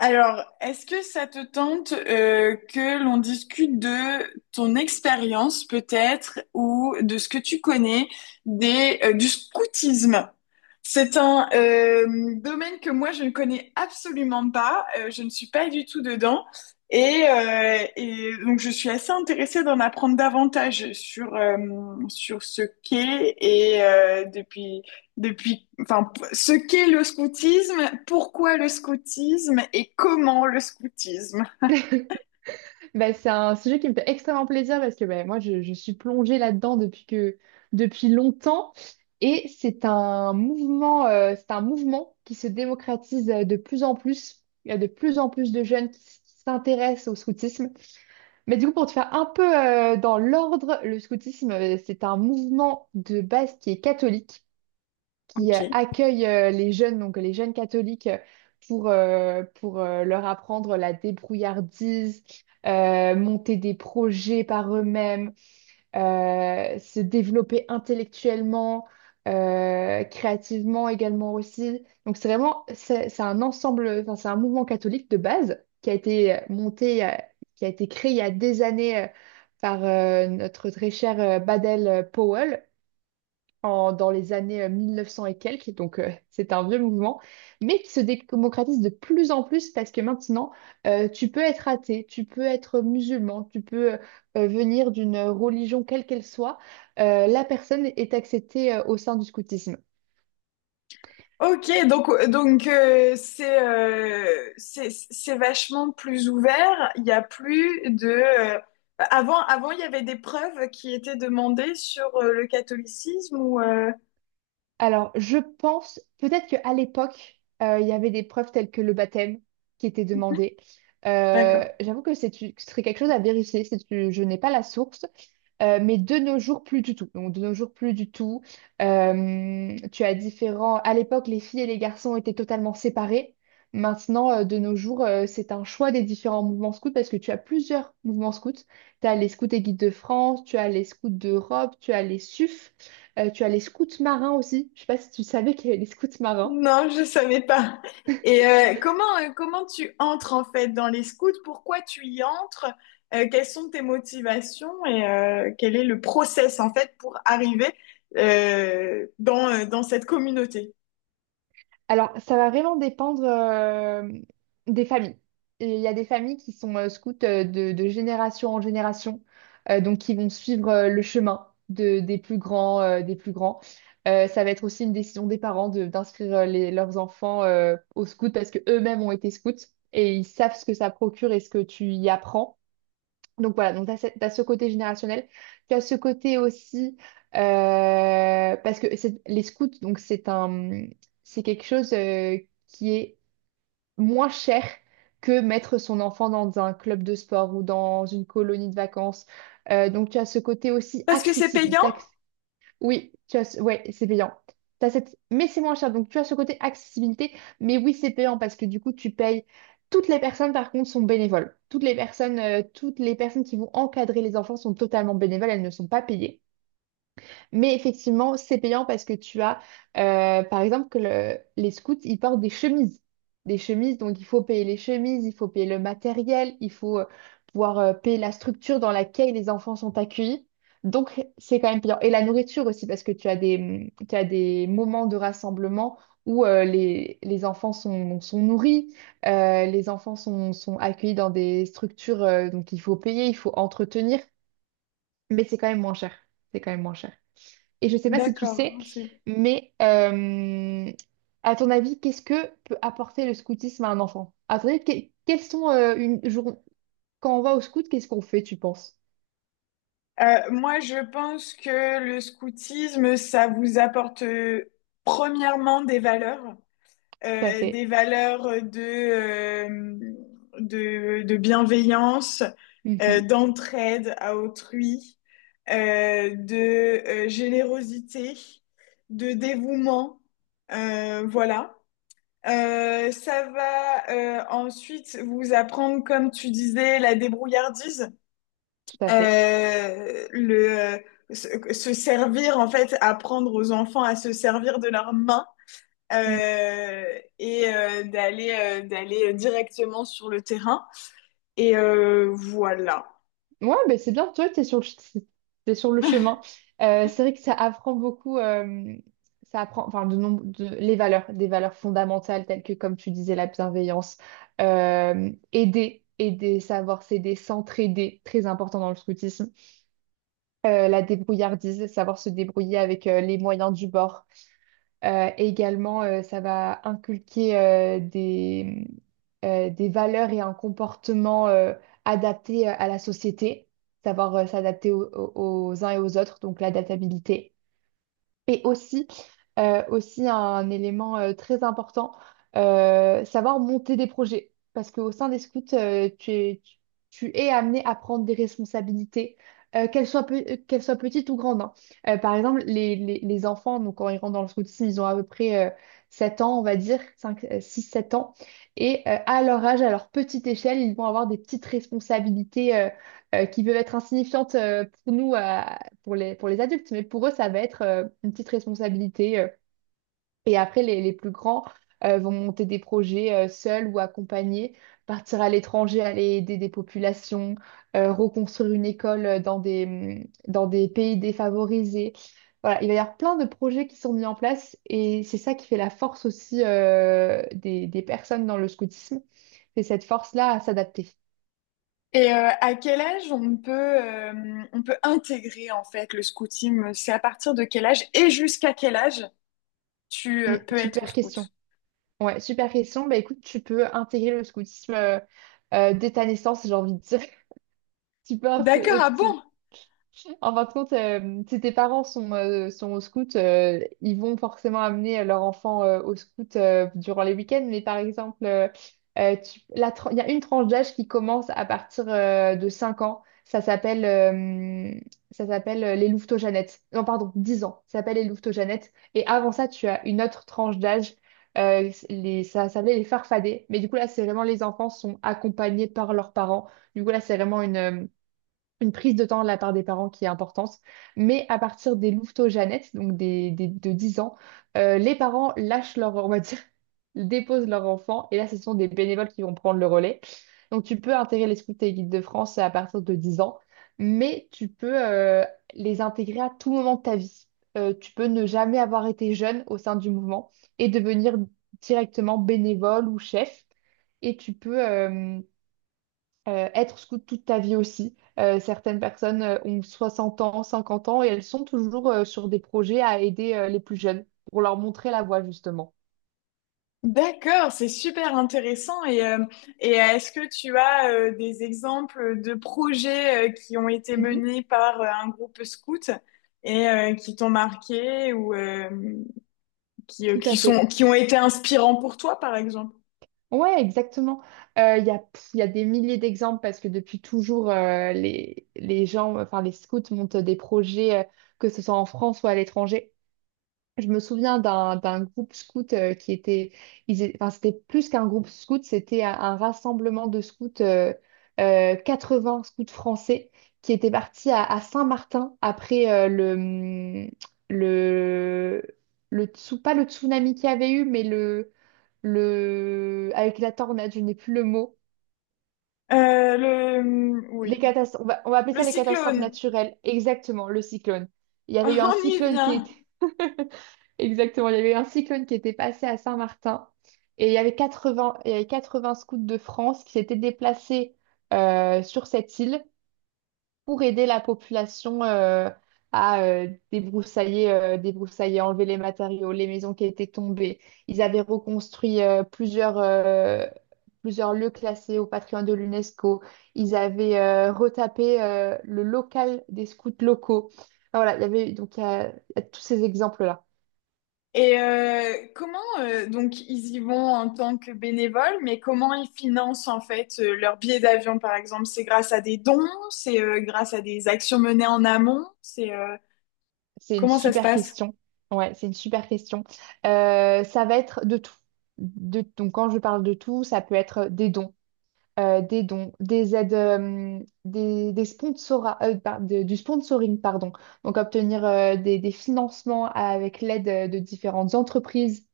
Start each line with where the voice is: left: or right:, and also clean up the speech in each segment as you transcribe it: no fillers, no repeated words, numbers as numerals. left: Alors, est-ce que ça te tente que l'on discute de ton expérience peut-être ou de ce que tu connais des, du scoutisme? C'est un domaine que moi je ne connais absolument pas, je ne suis pas du tout dedans et donc je suis assez intéressée d'en apprendre davantage sur, sur ce qu'est et depuis, ce qu'est le scoutisme, pourquoi le scoutisme et comment le scoutisme.
right: Bah, c'est un sujet qui me fait extrêmement plaisir parce que bah, moi, je suis plongée là-dedans depuis longtemps. Et c'est un mouvement, c'est un mouvement qui se démocratise de plus en plus. Il y a de plus en plus de jeunes qui s'intéressent au scoutisme. Mais du coup, pour te faire un peu dans l'ordre, le scoutisme, c'est un mouvement de base qui est catholique qui
left: Ok.
right: accueille les jeunes, donc les jeunes catholiques, pour leur apprendre la débrouillardise, monter des projets par eux-mêmes, se développer intellectuellement, créativement également aussi. Donc c'est vraiment, c'est un ensemble, enfin, c'est un mouvement catholique de base qui a été monté, qui a été créé il y a des années par notre très cher Baden Powell dans les années 1900 et quelques, donc c'est un vieux mouvement, mais qui se démocratise de plus en plus parce que maintenant, tu peux être athée, tu peux être musulman, tu peux venir d'une religion quelle qu'elle soit, la personne est acceptée au sein du scoutisme.
left: Ok, donc, c'est, c'est vachement plus ouvert. Il y a plus de avant il y avait des preuves qui étaient demandées sur le catholicisme ou
right: Alors, je pense peut-être qu'à l'époque, il y avait des preuves telles que le baptême qui était demandé. Euh,
left: d'accord.
right: j'avoue que ce serait quelque chose à vérifier, je n'ai pas la source. Mais de nos jours, plus du tout. Donc, de nos jours, plus du tout. Tu as différents... À l'époque, les filles et les garçons étaient totalement séparés. Maintenant, de nos jours, c'est un choix des différents mouvements scouts parce que tu as plusieurs mouvements scouts. Tu as les scouts et guides de France, tu as les scouts d'Europe, tu as les SUF, tu as les scouts marins aussi. Je sais pas si tu savais qu'il y avait les scouts marins.
left: Non, je savais pas. Et comment, comment tu entres en fait dans les scouts? Pourquoi tu y entres? Quelles sont tes motivations et quel est le process en fait pour arriver dans, dans cette communauté?
right: Alors, ça va vraiment dépendre des familles. Et il y a des familles qui sont scouts de génération en génération, donc qui vont suivre le chemin des plus grands. Ça va être aussi une décision des parents d'inscrire leurs enfants au scout parce que eux-mêmes ont été scouts et ils savent ce que ça procure et ce que tu y apprends. Donc voilà, donc tu as, ce côté générationnel. Tu as ce côté aussi, parce que les scouts, donc c'est quelque chose qui est moins cher que mettre son enfant dans un club de sport ou dans une colonie de vacances. Donc tu as ce côté aussi
left: Parce que c'est
right: accessible,
left: payant?
right: oui, ouais, c'est payant. T'as cette... Mais c'est moins cher, donc tu as ce côté accessibilité. Mais oui, c'est payant parce que du coup, tu payes. Toutes les personnes, par contre, sont bénévoles. Toutes les personnes qui vont encadrer les enfants sont totalement bénévoles, elles ne sont pas payées. Mais effectivement, c'est payant parce que tu as, par exemple, que les scouts, ils portent des chemises. Des chemises, donc il faut payer les chemises, il faut payer le matériel, il faut pouvoir payer la structure dans laquelle les enfants sont accueillis. Donc, c'est quand même payant. Et la nourriture aussi, parce que tu as des moments de rassemblement où les enfants sont nourris, les enfants sont accueillis dans des structures, donc il faut payer, il faut entretenir, mais c'est quand même moins cher. C'est quand même moins cher. Et je ne sais pas si tu
left: D'accord.
right: sais,
left: C'est-
right: mais à ton avis, qu'est-ce que peut apporter le scoutisme à un enfant? À ton avis, quels sont une jour quand on va au scout, qu'est-ce qu'on fait, tu penses?
left: Moi, je pense que le scoutisme, ça vous apporte premièrement des valeurs.
right: Tout à
left: Des
right: fait.
left: valeurs de bienveillance,
right: Mhm.
left: d'entraide à autrui, de générosité, de dévouement. Voilà. Ça va ensuite vous apprendre, comme tu disais, la débrouillardise,
right: Tout à fait.
left: le, se, se servir, en fait, apprendre aux enfants à se servir de leurs mains
right: Mm.
left: d'aller d'aller directement sur le terrain. Et voilà.
right: Ouais, ben c'est bien, toi, t'es sur le chemin. C'est vrai que ça apprend beaucoup, ça apprend, enfin, de, nombre- de, les valeurs, des valeurs fondamentales telles que, comme tu disais, la bienveillance, aider, savoir s'aider, s'entraider, très important dans le scoutisme. La débrouillardise, savoir se débrouiller avec les moyens du bord. Et également, ça va inculquer des valeurs et un comportement adapté à la société, savoir s'adapter aux uns et aux autres, donc l'adaptabilité. Et aussi, aussi un élément très important, savoir monter des projets. Parce qu'au sein des scouts, tu es amené à prendre des responsabilités, qu'elles soient petites ou grandes, hein. Par exemple, les enfants, donc, quand ils rentrent dans le scoutisme, ils ont à peu près 7 ans, on va dire, 5, 6, 7 ans. Et à leur âge, à leur petite échelle, ils vont avoir des petites responsabilités qui peuvent être insignifiantes pour nous, pour les adultes, mais pour eux, ça va être une petite responsabilité. Et après, les plus grands vont monter des projets seuls ou accompagnés, partir à l'étranger, aller aider des populations, reconstruire une école dans des pays défavorisés. Voilà, il va y avoir plein de projets qui sont mis en place et c'est ça qui fait la force aussi des personnes dans le scoutisme, c'est cette force-là à s'adapter.
left: Et à quel âge on peut intégrer en fait le scoutisme? C'est à partir de quel âge et jusqu'à quel âge tu peux être
right: Super question.
left: scout?
right: Ouais, super question. Bah écoute, tu peux intégrer le scoutisme dès ta naissance, j'ai envie de dire. Tu penses,
left: D'accord, ah
right: tu...
left: bon?
right: En fin de compte, si tes parents sont, sont au scout, ils vont forcément amener leur enfant au scout durant les week-ends. Mais par exemple, il y a une tranche d'âge qui commence à partir de 5 ans. Ça s'appelle les louveteaux-jeannettes. Non, pardon, 10 ans. Ça s'appelle les louveteaux-jeannettes. Et avant ça, tu as une autre tranche d'âge. Ça s'appelait les farfadets. Mais du coup, là, c'est vraiment les enfants sont accompagnés par leurs parents. Du coup, là, c'est vraiment une prise de temps de la part des parents qui est importante. Mais à partir des louveteaux-jeunettes, donc de 10 ans, les parents lâchent leur, on va dire, déposent leur enfant. Et là, ce sont des bénévoles qui vont prendre le relais. Donc, tu peux intégrer les scouts et les guides de France à partir de 10 ans, mais tu peux les intégrer à tout moment de ta vie. Tu peux ne jamais avoir été jeune au sein du mouvement et devenir directement bénévole ou chef. Et tu peux, être scout toute ta vie aussi. Certaines personnes ont 60 ans, 50 ans et elles sont toujours sur des projets à aider les plus jeunes pour leur montrer la voie justement.
left: D'accord, c'est super intéressant. Et est-ce que tu as des exemples de projets qui ont été
right: Mhm,
left: menés par un groupe scout et qui t'ont marqué ou
right: tout
left: qui,
right: à fait.
left: sont, qui ont été inspirants pour toi, par exemple.
right: Ouais, exactement. Il y a des milliers d'exemples parce que depuis toujours, les gens, enfin les scouts montent des projets, que ce soit en France ou à l'étranger. Je me souviens d'un groupe scout qui était, enfin, c'était plus qu'un groupe scout, c'était un rassemblement de scouts, 80 scouts français qui étaient partis à Saint-Martin après le, pas le tsunami qu'il y avait eu, mais avec la tornade, je n'ai plus le mot.
left: Oui.
right: On va, appeler
left: Le
right: ça les catastrophes
left: cyclone,
right: naturelles, exactement, le cyclone. Il y avait eu un
left: on y
right: cyclone qui
left: vient.
right: était... Exactement, il y avait un cyclone qui était passé à Saint-Martin et il y avait 80 scouts de France qui s'étaient déplacés sur cette île pour aider la population à débroussailler, enlever les matériaux, les maisons qui étaient tombées. Ils avaient reconstruit plusieurs lieux classés au patrimoine de l'UNESCO. Ils avaient retapé le local des scouts locaux. Enfin, voilà, il y avait donc il y a tous ces exemples-là.
left: Et comment, donc, ils y vont en tant que bénévoles, mais comment ils financent, en fait, leur billet d'avion, par exemple? C'est grâce à des dons? C'est grâce à des actions menées en amont? C'est
right: C'est une
left: comment ça se
right: super
left: passe?
right: question. Ouais, c'est une super question. Ça va être de tout. Donc, quand je parle de tout, ça peut être des dons, des aides, des sponsora- par- de- du sponsoring, pardon. Donc, obtenir des financements avec l'aide de différentes entreprises.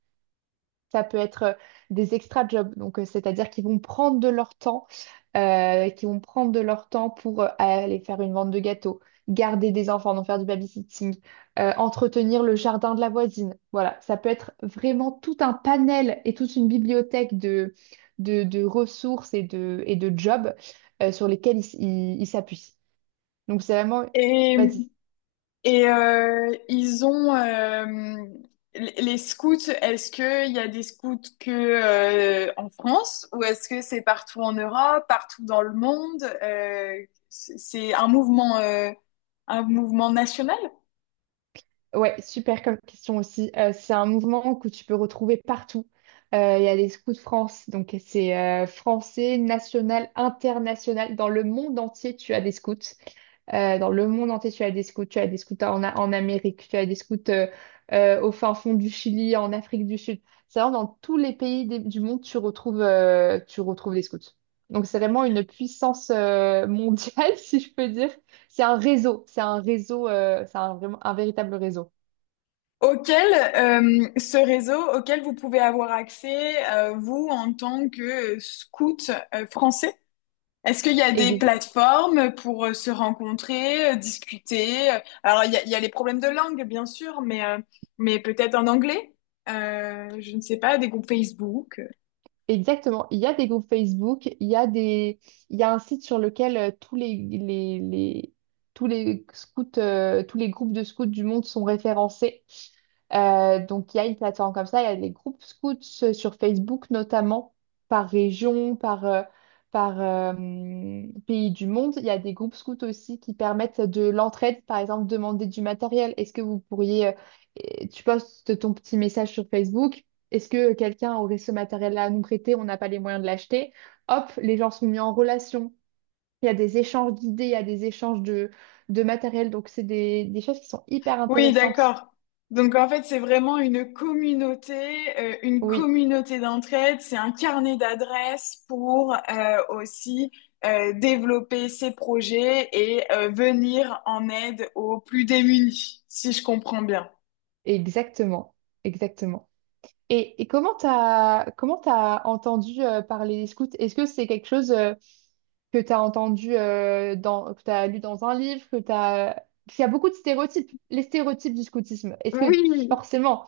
right: Ça peut être des extra jobs, donc c'est-à-dire qu'ils vont prendre de leur temps, pour aller faire une vente de gâteaux, garder des enfants, donc faire du babysitting, entretenir le jardin de la voisine. Voilà, ça peut être vraiment tout un panel et toute une bibliothèque de ressources et de jobs sur lesquels ils s'appuient. Donc c'est vraiment...
left: Et
right: Vas-y.
left: Et ils ont les scouts. Est-ce que il y a des scouts que en France ou est-ce que c'est partout en Europe, partout dans le monde? C'est un mouvement national
right: Ouais, super comme question aussi. C'est un mouvement que tu peux retrouver partout. Il y a les Scouts de France, donc c'est français, national, international. Dans le monde entier, tu as des scouts. Dans le monde entier, tu as des scouts. Tu as des scouts en Amérique, tu as des scouts au fin fond du Chili, en Afrique du Sud. C'est vraiment dans tous les pays du monde, tu retrouves des scouts. Donc c'est vraiment une puissance mondiale, si je peux dire. C'est un réseau, c'est un réseau, c'est un, vraiment un véritable réseau.
left: auquel ce réseau auquel vous pouvez avoir accès vous en tant que scout français. Est-ce qu'il y a des
right: Ex-
left: plateformes pour se rencontrer, discuter? Euh, alors, il y a les problèmes de langue, bien sûr, mais peut-être en anglais? Je ne sais pas, des groupes Facebook.
right: Exactement. Il y a des groupes Facebook, il y a un site sur lequel tous tous les scouts, tous les groupes de scouts du monde sont référencés. Donc il y a une plateforme comme ça, il y a des groupes scouts sur Facebook notamment par région, par pays du monde. Il y a des groupes scouts aussi qui permettent de l'entraide, par exemple demander du matériel. Est-ce que vous pourriez, tu postes ton petit message sur Facebook. Est-ce que quelqu'un aurait ce matériel-là à nous prêter? On n'a pas les moyens de l'acheter. Hop, les gens sont mis en relation. Il y a des échanges d'idées, il y a des échanges de matériel. Donc, c'est des choses qui sont hyper
left: Oui,
right: intéressantes.
left: d'accord. Donc, en fait, c'est vraiment une
right: Oui,
left: communauté d'entraide. C'est un carnet d'adresses pour aussi développer ses projets et venir en aide aux plus démunis, si je comprends bien.
right: exactement. Exactement. Et comment t'as entendu parler des scouts? Est-ce que c'est quelque chose que t'as entendu que t'as lu dans un livre, que t'as... Parce qu'il y a beaucoup de stéréotypes. Les stéréotypes du scoutisme. Est-ce que
left: Oui,
right: forcément...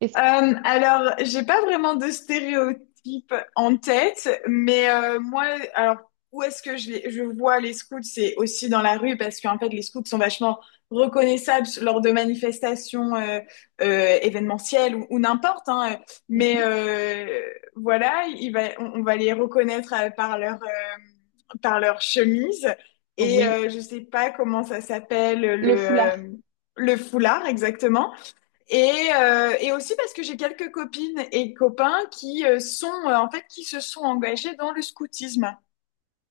right: est-ce-
left: Alors, j'ai pas vraiment de stéréotype en tête, mais moi, alors où est-ce que je, je vois les scouts, c'est aussi dans la rue parce qu'en fait, les scouts sont vachement reconnaissables lors de manifestations événementielles ou n'importe, hein. Mais
right: Mhm.
left: voilà, il va, on va les reconnaître par leur chemise et
right: Oui.
left: je sais pas comment ça s'appelle
right: Le foulard.
left: le foulard exactement. Et aussi parce que j'ai quelques copines et copains qui sont en fait qui se sont engagés dans le scoutisme.